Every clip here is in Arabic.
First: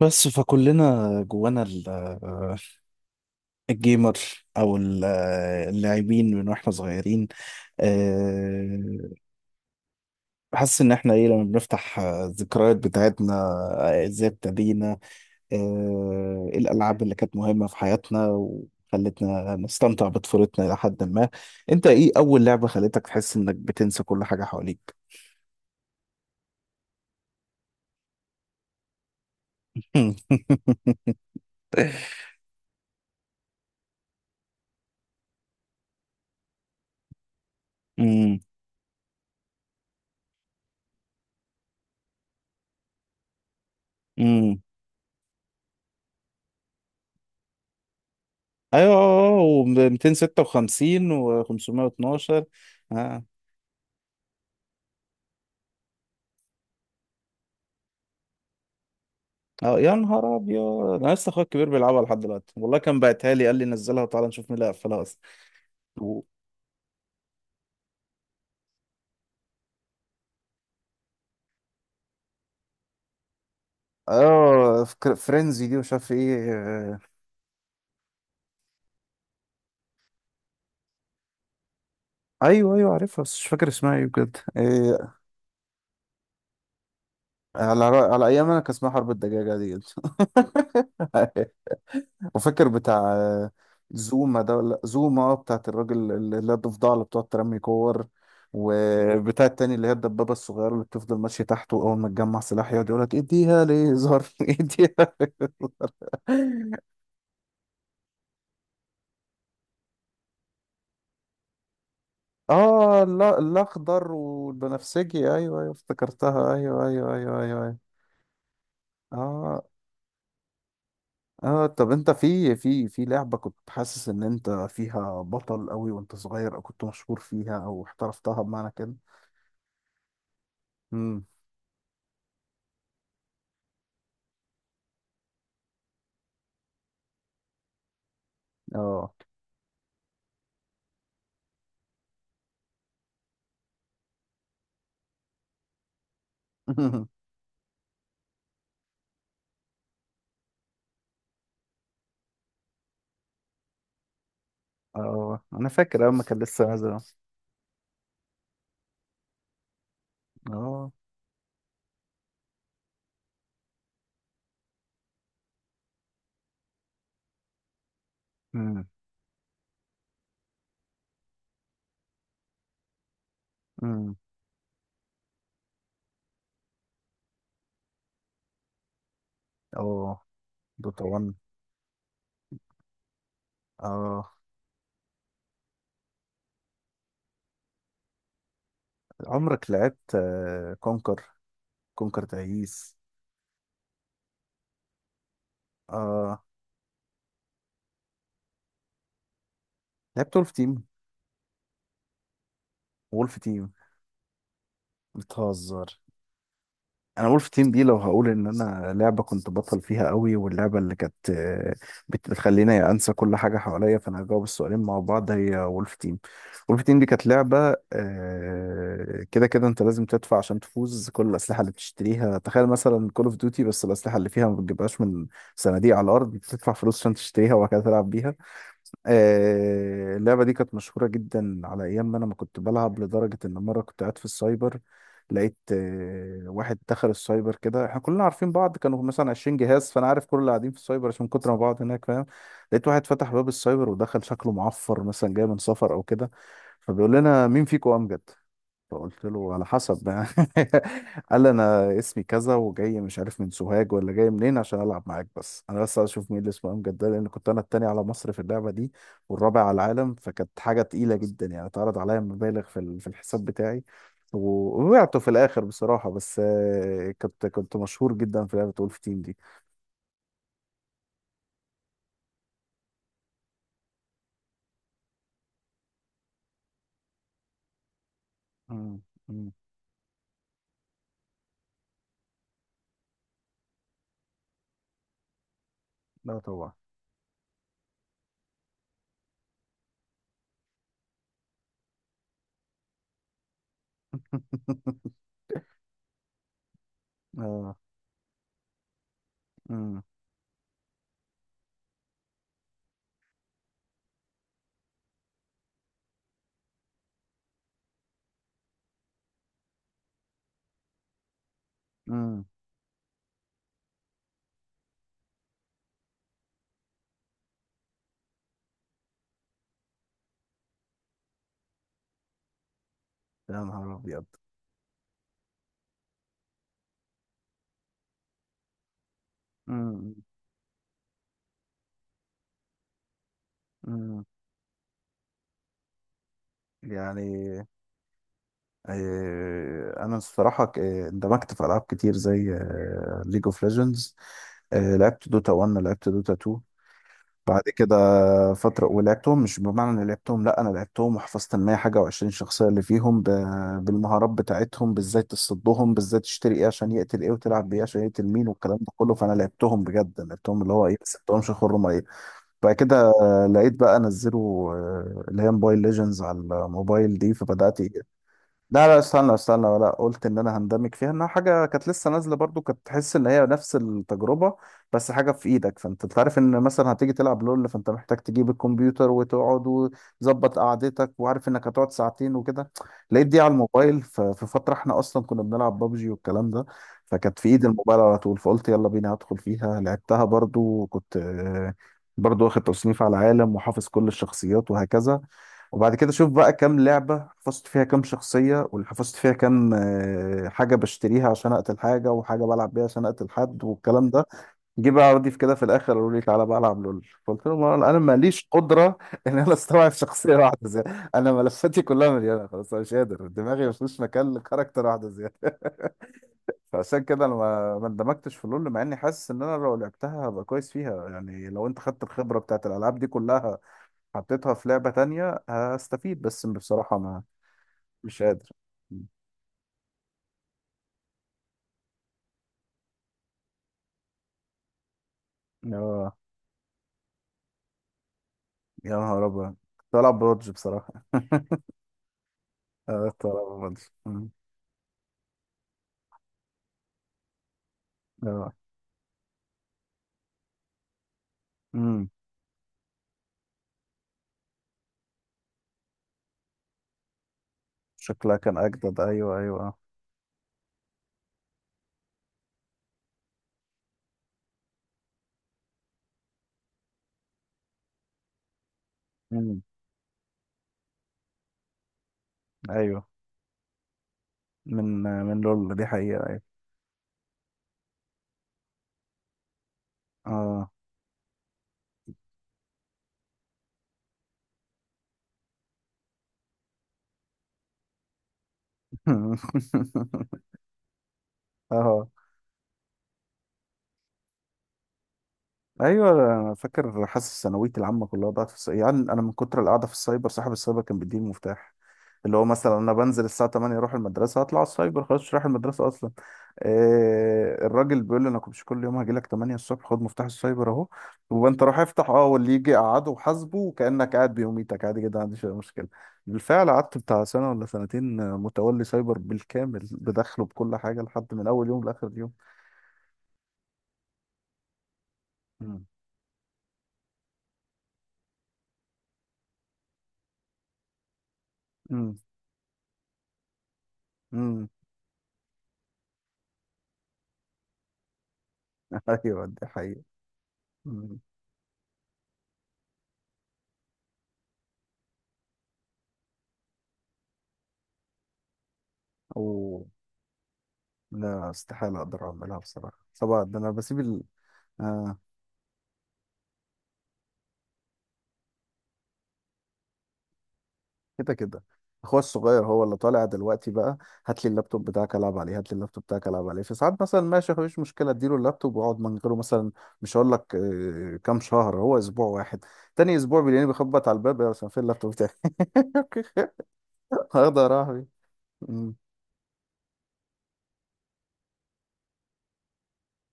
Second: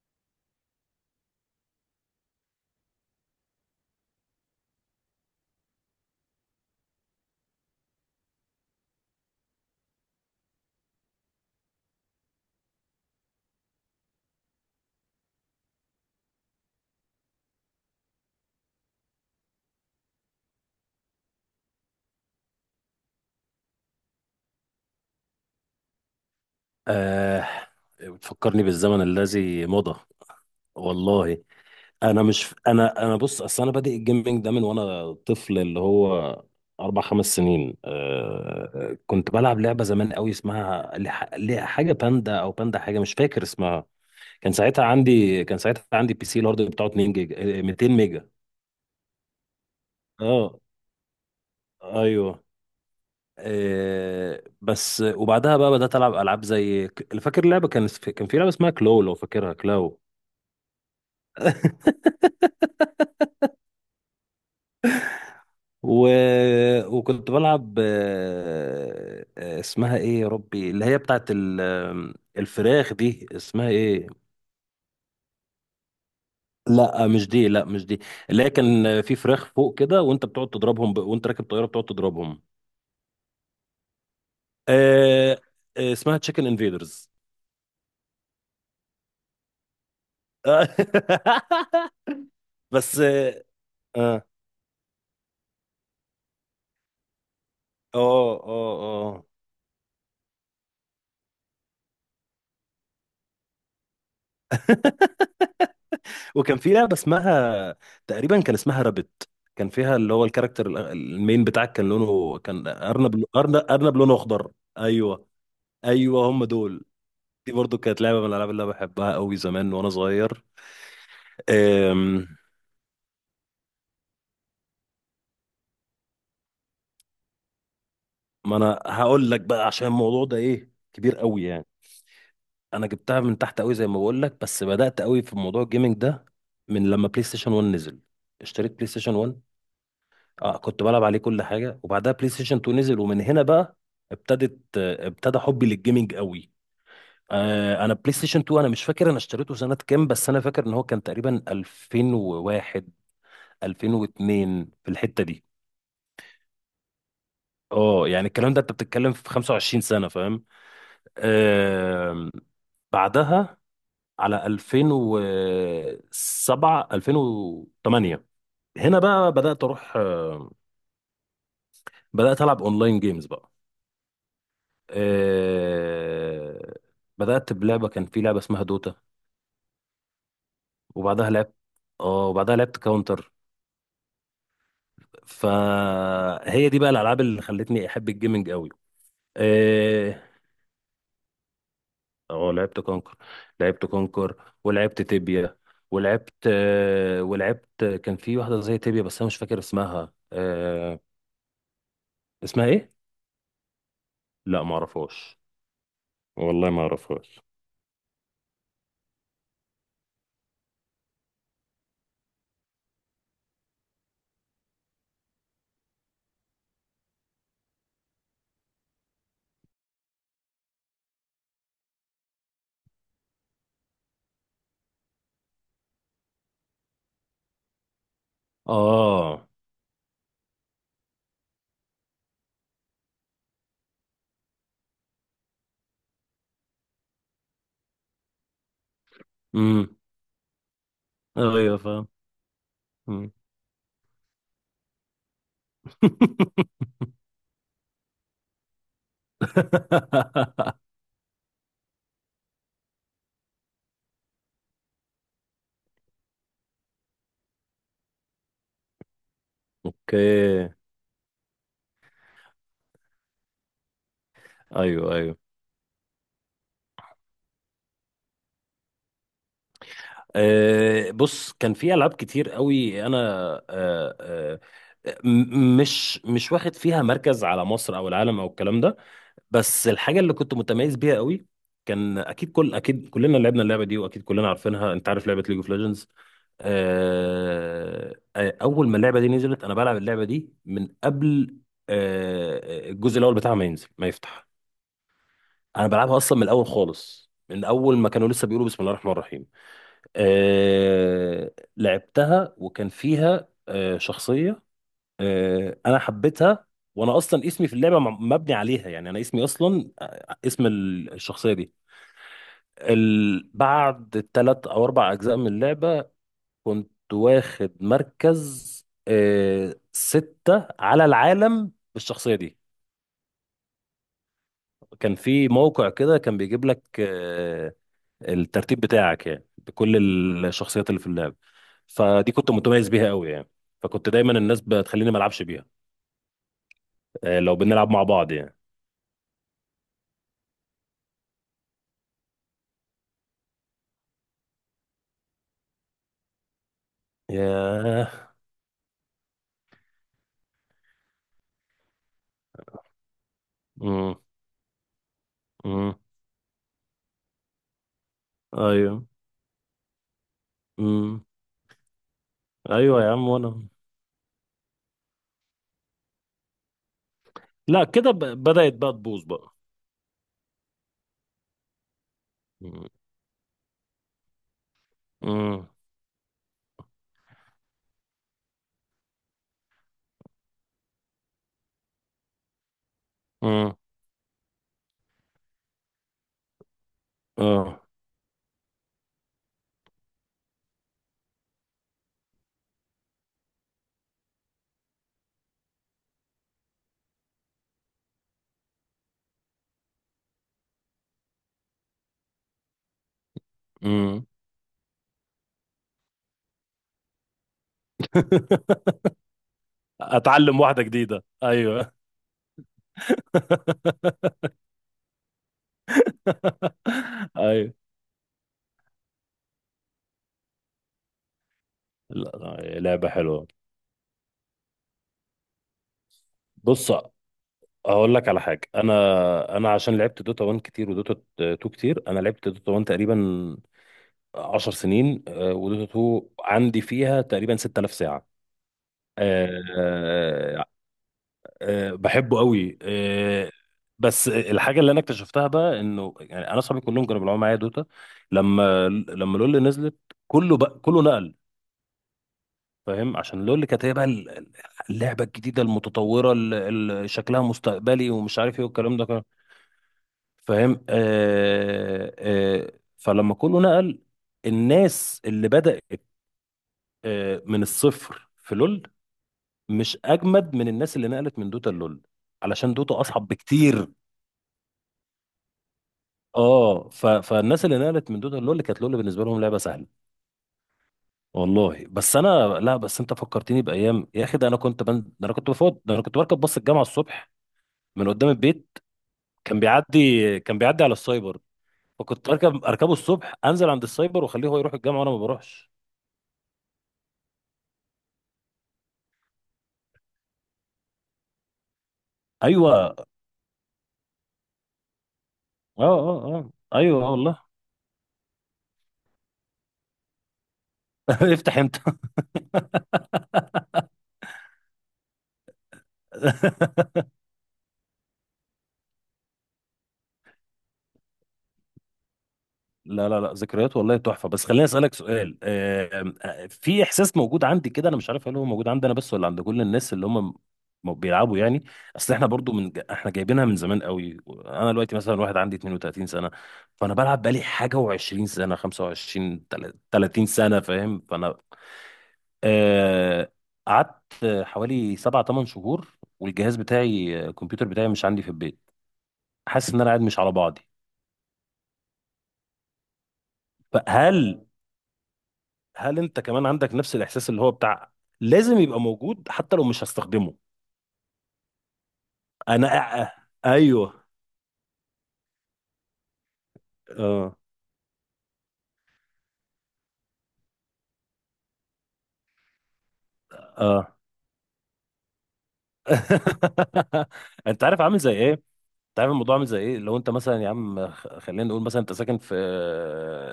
بس فكلنا جوانا الجيمر او اللاعبين من واحنا صغيرين، آه، حاسس ان احنا ايه لما بنفتح الذكريات بتاعتنا، ازاي ابتدينا، الالعاب اللي كانت مهمه في حياتنا وخلتنا نستمتع بطفولتنا الى حد ما. انت ايه اول لعبه خلتك تحس انك بتنسى كل حاجه حواليك؟ آه، بتفكرني بالزمن الذي مضى. والله انا مش انا انا بص، اصل انا بادئ الجيمنج ده من وانا طفل اللي هو 4 5 سنين. كنت بلعب لعبه زمان قوي اسمها حاجه باندا او باندا، حاجه مش فاكر اسمها. كان امم. ساعتها عندي كان ساعتها عندي بي سي، الهارد بتاعه 2 جيجا، 200 ميجا. ايوه، اه، و256 اه، و512. ايوه. اه. بس وبعدها بقى بدات العب العاب زي فاكر لعبه، كان في لعبه اسمها كلو، لو فاكرها، اه، يا كلاو. نهار ابيض. انا لسه اخويا الكبير بيلعبها لحد دلوقتي والله، كان باعتها لي، قال لي نزلها وتعالى نشوف مين اللي قفلها اصلا. و... و- وكنت بلعب اسمها ايه يا ربي اللي هي بتاعت ال... آم، الفراخ دي اسمها ايه؟ اه، فرينزي دي مش عارف ايه. لا مش دي، لا مش دي، اللي هي كان في فراخ فوق كده وانت بتقعد تضربهم وانت راكب طيارة بتقعد تضربهم. ايوه ايوه، عارفها بس مش فاكر اسمها ايه بجد. إيه؟ آه، اسمها تشيكن انفيدرز. على ايام انا كان اسمها حرب الدجاجه دي. وفاكر بس بتاع اه. اه زوما ده، ولا زوما، بتاعت الراجل اللي هي الضفدعة اللي بتقعد ترمي اه. كور. آه. آه. وبتاع التاني اللي هي الدبابة الصغيرة اللي بتفضل ماشية تحته، أول ما تجمع سلاح يقعد يقولك اديها ليزر اديها. وكان في لعبة اسمها، تقريبا كان اسمها رابت، كان فيها اللي هو الكاركتر المين بتاعك كان لونه اه، أرنب، لا، أرنب أرنب الأخضر لونه أخضر. والبنفسجي، أيوه أيوه أيوه أيوه، هم افتكرتها دول. أيوه أيوه أيوه دي أيوه، برضو أيوه. كانت لعبة من الألعاب اللي أنا بحبها قوي اه. زمان وأنا صغير. اه، طب انت أم... في لعبة كنت حاسس ان انت فيها بطل قوي وانت صغير، او كنت مشهور فيها او احترفتها ما بمعنى أنا كده؟ هقول لك بقى عشان الموضوع ده إيه كبير امم. قوي يعني. أنا جبتها من تحت قوي زي ما بقول لك، بس بدأت قوي في موضوع الجيمنج ده من لما بلاي ستيشن 1 نزل، اشتريت بلاي اه. ستيشن 1. اه، كنت بلعب عليه كل حاجه، وبعدها بلاي ستيشن 2 نزل ومن هنا بقى ابتدت آه، ابتدى حبي للجيمنج قوي. انا بلاي ستيشن 2 انا مش فاكر انا اشتريته سنه كام، بس انا فاكر ان هو كان تقريبا 2001، 2002 في الحته اه. دي. انا فاكر اول ما كان لسه نازل. اه يعني الكلام ده انت بتتكلم في 25 سنه، فاهم. اه. آم، بعدها على 2007، 2008، امم. هنا بقى بدات العب اونلاين جيمز بقى. امم. آه، بدأت بلعبة كان في لعبة اسمها دوتا. اه. دوتا وبعدها 1. لعبت اه وبعدها لعبت كاونتر. اه. فهي دي بقى الألعاب اللي خلتني أحب الجيمنج قوي. عمرك لعبت اه. كونكر؟ كونكر لعبت تعيس. كونكر، ولعبت تيبيا، اه، ولعبت، كان في واحدة زي تيبيا بس أنا مش فاكر اسمها. لعبت وولف تيم. اسمها إيه؟ وولف تيم. لا ما اعرفهاش، بتهزر. والله ما انا اعرفهاش. وولف تيم دي لو هقول ان انا لعبه كنت بطل فيها قوي، واللعبه اللي كانت بتخليني انسى كل حاجه حواليا، فانا هجاوب السؤالين مع بعض، هي وولف تيم. وولف تيم دي كانت لعبه، كده كده انت لازم تدفع عشان تفوز. كل الاسلحه اللي بتشتريها، تخيل مثلا كول اوف ديوتي، بس الاسلحه اللي فيها ما بتجيبهاش من صناديق على الارض، بتدفع فلوس عشان تشتريها وبعد كده تلعب بيها. اه. اللعبة دي كانت مشهورة جدا على أيام ما أنا ما كنت بلعب، لدرجة إن مرة كنت قاعد في السايبر، لقيت واحد دخل السايبر. كده احنا كلنا عارفين بعض، كانوا مثلا 20 جهاز، امم. فأنا عارف كل اللي قاعدين في السايبر عشان من كتر ما ايوه، بعض هناك، فاهم. فاهم. لقيت واحد مم. فتح باب السايبر ودخل، شكله معفر مثلا جاي من سفر أو كده. فبيقول لنا: مين فيكم أمجد؟ فقلت له: على حسب. قال لي: انا اسمي كذا وجاي مش عارف من سوهاج ولا جاي منين عشان العب معاك، بس انا بس عايز اشوف مين اللي اسمه امجد ده، لان كنت انا التاني على مصر في اللعبه دي والرابع على العالم. فكانت اوكي. حاجه تقيله جدا يعني. اتعرض عليا مبالغ في في الحساب بتاعي. ايوه ووقعته في ايوه. الاخر بصراحه، بس كنت مشهور جدا في لعبه وولف تيم دي. أه بص، كان في العاب كتير قوي انا، أه أه، مش واخد فيها مركز على مصر او العالم او الكلام ده، مم. مم. بس الحاجه اللي كنت متميز بيها قوي، كان اكيد، اكيد كلنا لعبنا اللعبه دي واكيد كلنا عارفينها. انت عارف لعبه ليج اوف ليجندز؟ لا طبعا. اول ما اللعبه دي نزلت انا بلعب اللعبه دي من قبل. أه آه، الجزء الاول بتاعها ما ينزل ما يفتح، انا بلعبها اصلا من الاول خالص، من اه. اول ما كانوا لسه بيقولوا بسم الله الرحمن الرحيم. مم. لعبتها، وكان فيها شخصية، أنا حبيتها. وأنا أصلا اسمي في اللعبة مبني عليها، يعني أنا اسمي أصلا اسم الشخصية دي. مم. بعد 3 أو 4 أجزاء من اللعبة، كنت واخد مركز 6 على العالم بالشخصية دي. يا نهار ابيض. كان في موقع كده كان بيجيب لك الترتيب بتاعك، يعني بكل مم. الشخصيات اللي في اللعب، فدي كنت متميز بيها قوي يعني. فكنت مم. دايما الناس بتخليني ما العبش بيها يعني. لو بنلعب مع بعض يعني. انا الصراحه، اندمجت في العاب كتير زي ليج اوف ليجندز. لعبت دوتا 1، لعبت دوتا 2. بعد كده ياه. فتره، ولعبتهم مش بمعنى اني لعبتهم، لا، انا لعبتهم وحفظت ال 100 حاجه و20 شخصيه اللي فيهم امم. بالمهارات بتاعتهم، بازاي تصدهم، امم. بازاي تشتري ايه عشان يقتل ايه، وتلعب بيه عشان يقتل مين والكلام ده ايوه. كله. فانا لعبتهم بجد، لعبتهم اللي هو ايه، بس امم. لعبتهمش خرم ايه. بعد كده ايوه يا عم. وانا لقيت بقى انزله، اللي هي موبايل ليجندز على الموبايل دي. فبدات لا، كده إيه؟ بدأت لا بقى لا، تبوظ استنى بقى. استنى، ولا قلت ان انا هندمج فيها، انها حاجه كانت لسه نازله برضو، كانت امم. تحس ان هي نفس التجربه بس حاجه في امم. ايدك. فانت تعرف ان مثلا هتيجي تلعب لول، فانت محتاج تجيب الكمبيوتر وتقعد وتظبط قعدتك، وعارف انك هتقعد ساعتين وكده. لقيت دي على امم. الموبايل. ففي فتره احنا اصلا كنا بنلعب بابجي والكلام ده، فكانت في ايد اه. الموبايل على طول. فقلت: يلا بينا هدخل فيها، لعبتها برضو، وكنت برضو واخد تصنيف على العالم وحافظ كل الشخصيات وهكذا. وبعد كده شوف بقى كام لعبة حفظت فيها كام شخصية، واللي حفظت فيها كام حاجة بشتريها عشان أقتل حاجة، وحاجة بلعب بيها عشان أقتل حد والكلام ده. امم. جه بقى عرضي في كده في الآخر، قالوا لي: تعالى بقى ألعب لول. فقلت لهم: أنا ماليش قدرة إن أنا أستوعب شخصية اتعلم واحدة واحدة زيادة. جديدة، أنا ملفاتي ايوه. كلها مليانة خلاص، أنا مش قادر، دماغي مفيش مكان لكاركتر واحدة زيادة. فعشان كده أنا ايوه. ما اندمجتش في لول، مع إني حاسس إن أنا لو لعبتها هبقى كويس فيها. يعني لو أنت خدت لا الخبرة بتاعت لا، الألعاب دي لعبة حلوة. كلها حطيتها في لعبة تانية هستفيد، بس بص بصراحة، ما، اقول مش لك على قادر. حاجه، انا عشان لعبت دوتا 1 كتير ودوتا 2 كتير، انا لعبت دوتا 1 تقريبا 10 سنين، ودوتا اه، 2 عندي فيها تقريبا 6000 ساعه. يا نهار ابيض. آه، طلع بودج آه، بصراحة. بحبه قوي. اه، طلع بودج. بس مم. الحاجه اللي انا اكتشفتها بقى انه يعني انا اصحابي كلهم كانوا بيلعبوا معايا دوتا، اه. لما لول نزلت، كله نقل. امم. فاهم، عشان لول كانت هي بقى اللعبه الجديده المتطوره اللي شكلها مستقبلي شكلها ومش كان عارف ايه والكلام اجدد، ده، ايوه ايوه. فاهم. فلما كله نقل، الناس اللي بدأت من الصفر في لول امم. مش أجمد من الناس اللي نقلت من دوتا لول، علشان دوتا ايوه. أصعب بكتير. من لول دي حقيقة، ايوه. اه فالناس اللي نقلت من دوتا لول كانت لول بالنسبة لهم لعبة سهلة. اه. والله بس انا، لا، بس انت فكرتني بايام يا اخي، ده انا كنت بركب باص الجامعه الصبح من قدام البيت، كان بيعدي على السايبر، اه. فكنت اركبه الصبح، انزل عند السايبر واخليه هو يروح الجامعه وانا ما بروحش. ايوه انا فاكر. حاسس ثانويتي العامه كلها ضاعت في يعني، انا من كتر القعده في السايبر، صاحب السايبر كان بيديني المفتاح، اللي هو ايوه مثلا انا اه. بنزل الساعه 8 اروح المدرسه، اطلع على السايبر خلاص مش رايح المدرسه اصلا. اه اه. ايوه آه، والله. الراجل بيقول لي: انا كنت كل يوم هاجي لك 8 الصبح، خد مفتاح السايبر اهو، افتح وانت انت. روح افتح. اه، واللي يجي قعده وحاسبه، وكانك قاعد بيوميتك عادي جدا، ما عنديش اي مشكله. بالفعل قعدت بتاع سنه ولا سنتين متولي سايبر بالكامل، بدخله بكل حاجه، لحد من اول يوم لاخر يوم. لا لا لا، ذكريات والله تحفه. بس خليني اسالك سؤال، في احساس موجود عندي كده، انا مش عارف هل هو موجود عندي انا بس ولا عند كل الناس اللي هم بيلعبوا يعني. اصل امم. احنا برضو من احنا جايبينها من زمان قوي، امم. انا دلوقتي مثلا واحد عندي 32 سنه، فانا بلعب بقالي حاجه و20 سنه، ايوه 25، دي حقيقة. 30 سنه، فاهم. مم. فانا آه، قعدت حوالي 7 8 شهور والجهاز بتاعي، الكمبيوتر بتاعي مش عندي في البيت، حاسس ان أوه. انا قاعد مش على بعضي. لا، استحالة أقدر أعملها بصراحة. طبعا ده أنا بسيب فهل، آه، انت كمان عندك نفس الاحساس اللي هو بتاع لازم يبقى موجود حتى لو مش هستخدمه؟ كده كده، أخويا الصغير انا هو اللي طالع دلوقتي بقى. ايوه. هات لي اللابتوب بتاعك ألعب عليه، هات لي اللابتوب بتاعك ألعب عليه في ساعات مثلا، اه ماشي مفيش مشكلة، أديله اللابتوب وأقعد من غيره مثلا. مش هقول لك كام شهر، هو أسبوع واحد، تاني أسبوع بيلاقيني اه. بخبط على الباب: يا، عشان فين اللابتوب بتاعي؟ انت هاخده عارف أروح عامل بيه. زي ايه مم. انت عارف الموضوع عامل زي ايه، لو انت مثلا يا عم، خلينا نقول مثلا انت ساكن في،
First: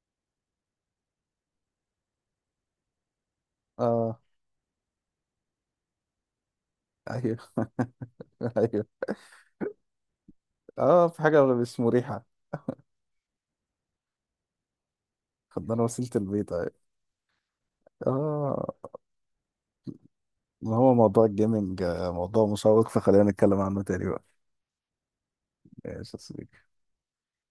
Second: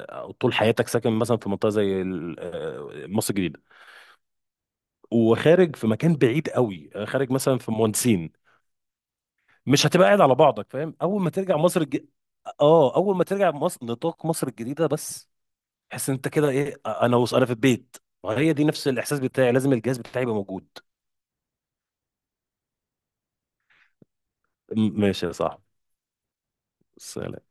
او طول حياتك ساكن مثلا في منطقه زي مصر الجديده، آه. وخارج في مكان بعيد قوي، خارج أيوه. مثلا في مهندسين، أيوه. مش هتبقى قاعد على بعضك فاهم، آه، في اول ما حاجة ترجع مش مريحة. اه اول ما ترجع مصر، نطاق مصر الجديده بس، خدنا تحس وسيلة إن انت كده البيت أهي. ايه، انا في البيت. وهي دي اه، نفس الاحساس بتاعي، لازم الجهاز بتاعي يبقى موجود. ما هو موضوع الجيمنج موضوع مشوق، فخلينا نتكلم عنه تاني بقى. ماشي يا صاحبي. ماشي يا صديقي. سلام.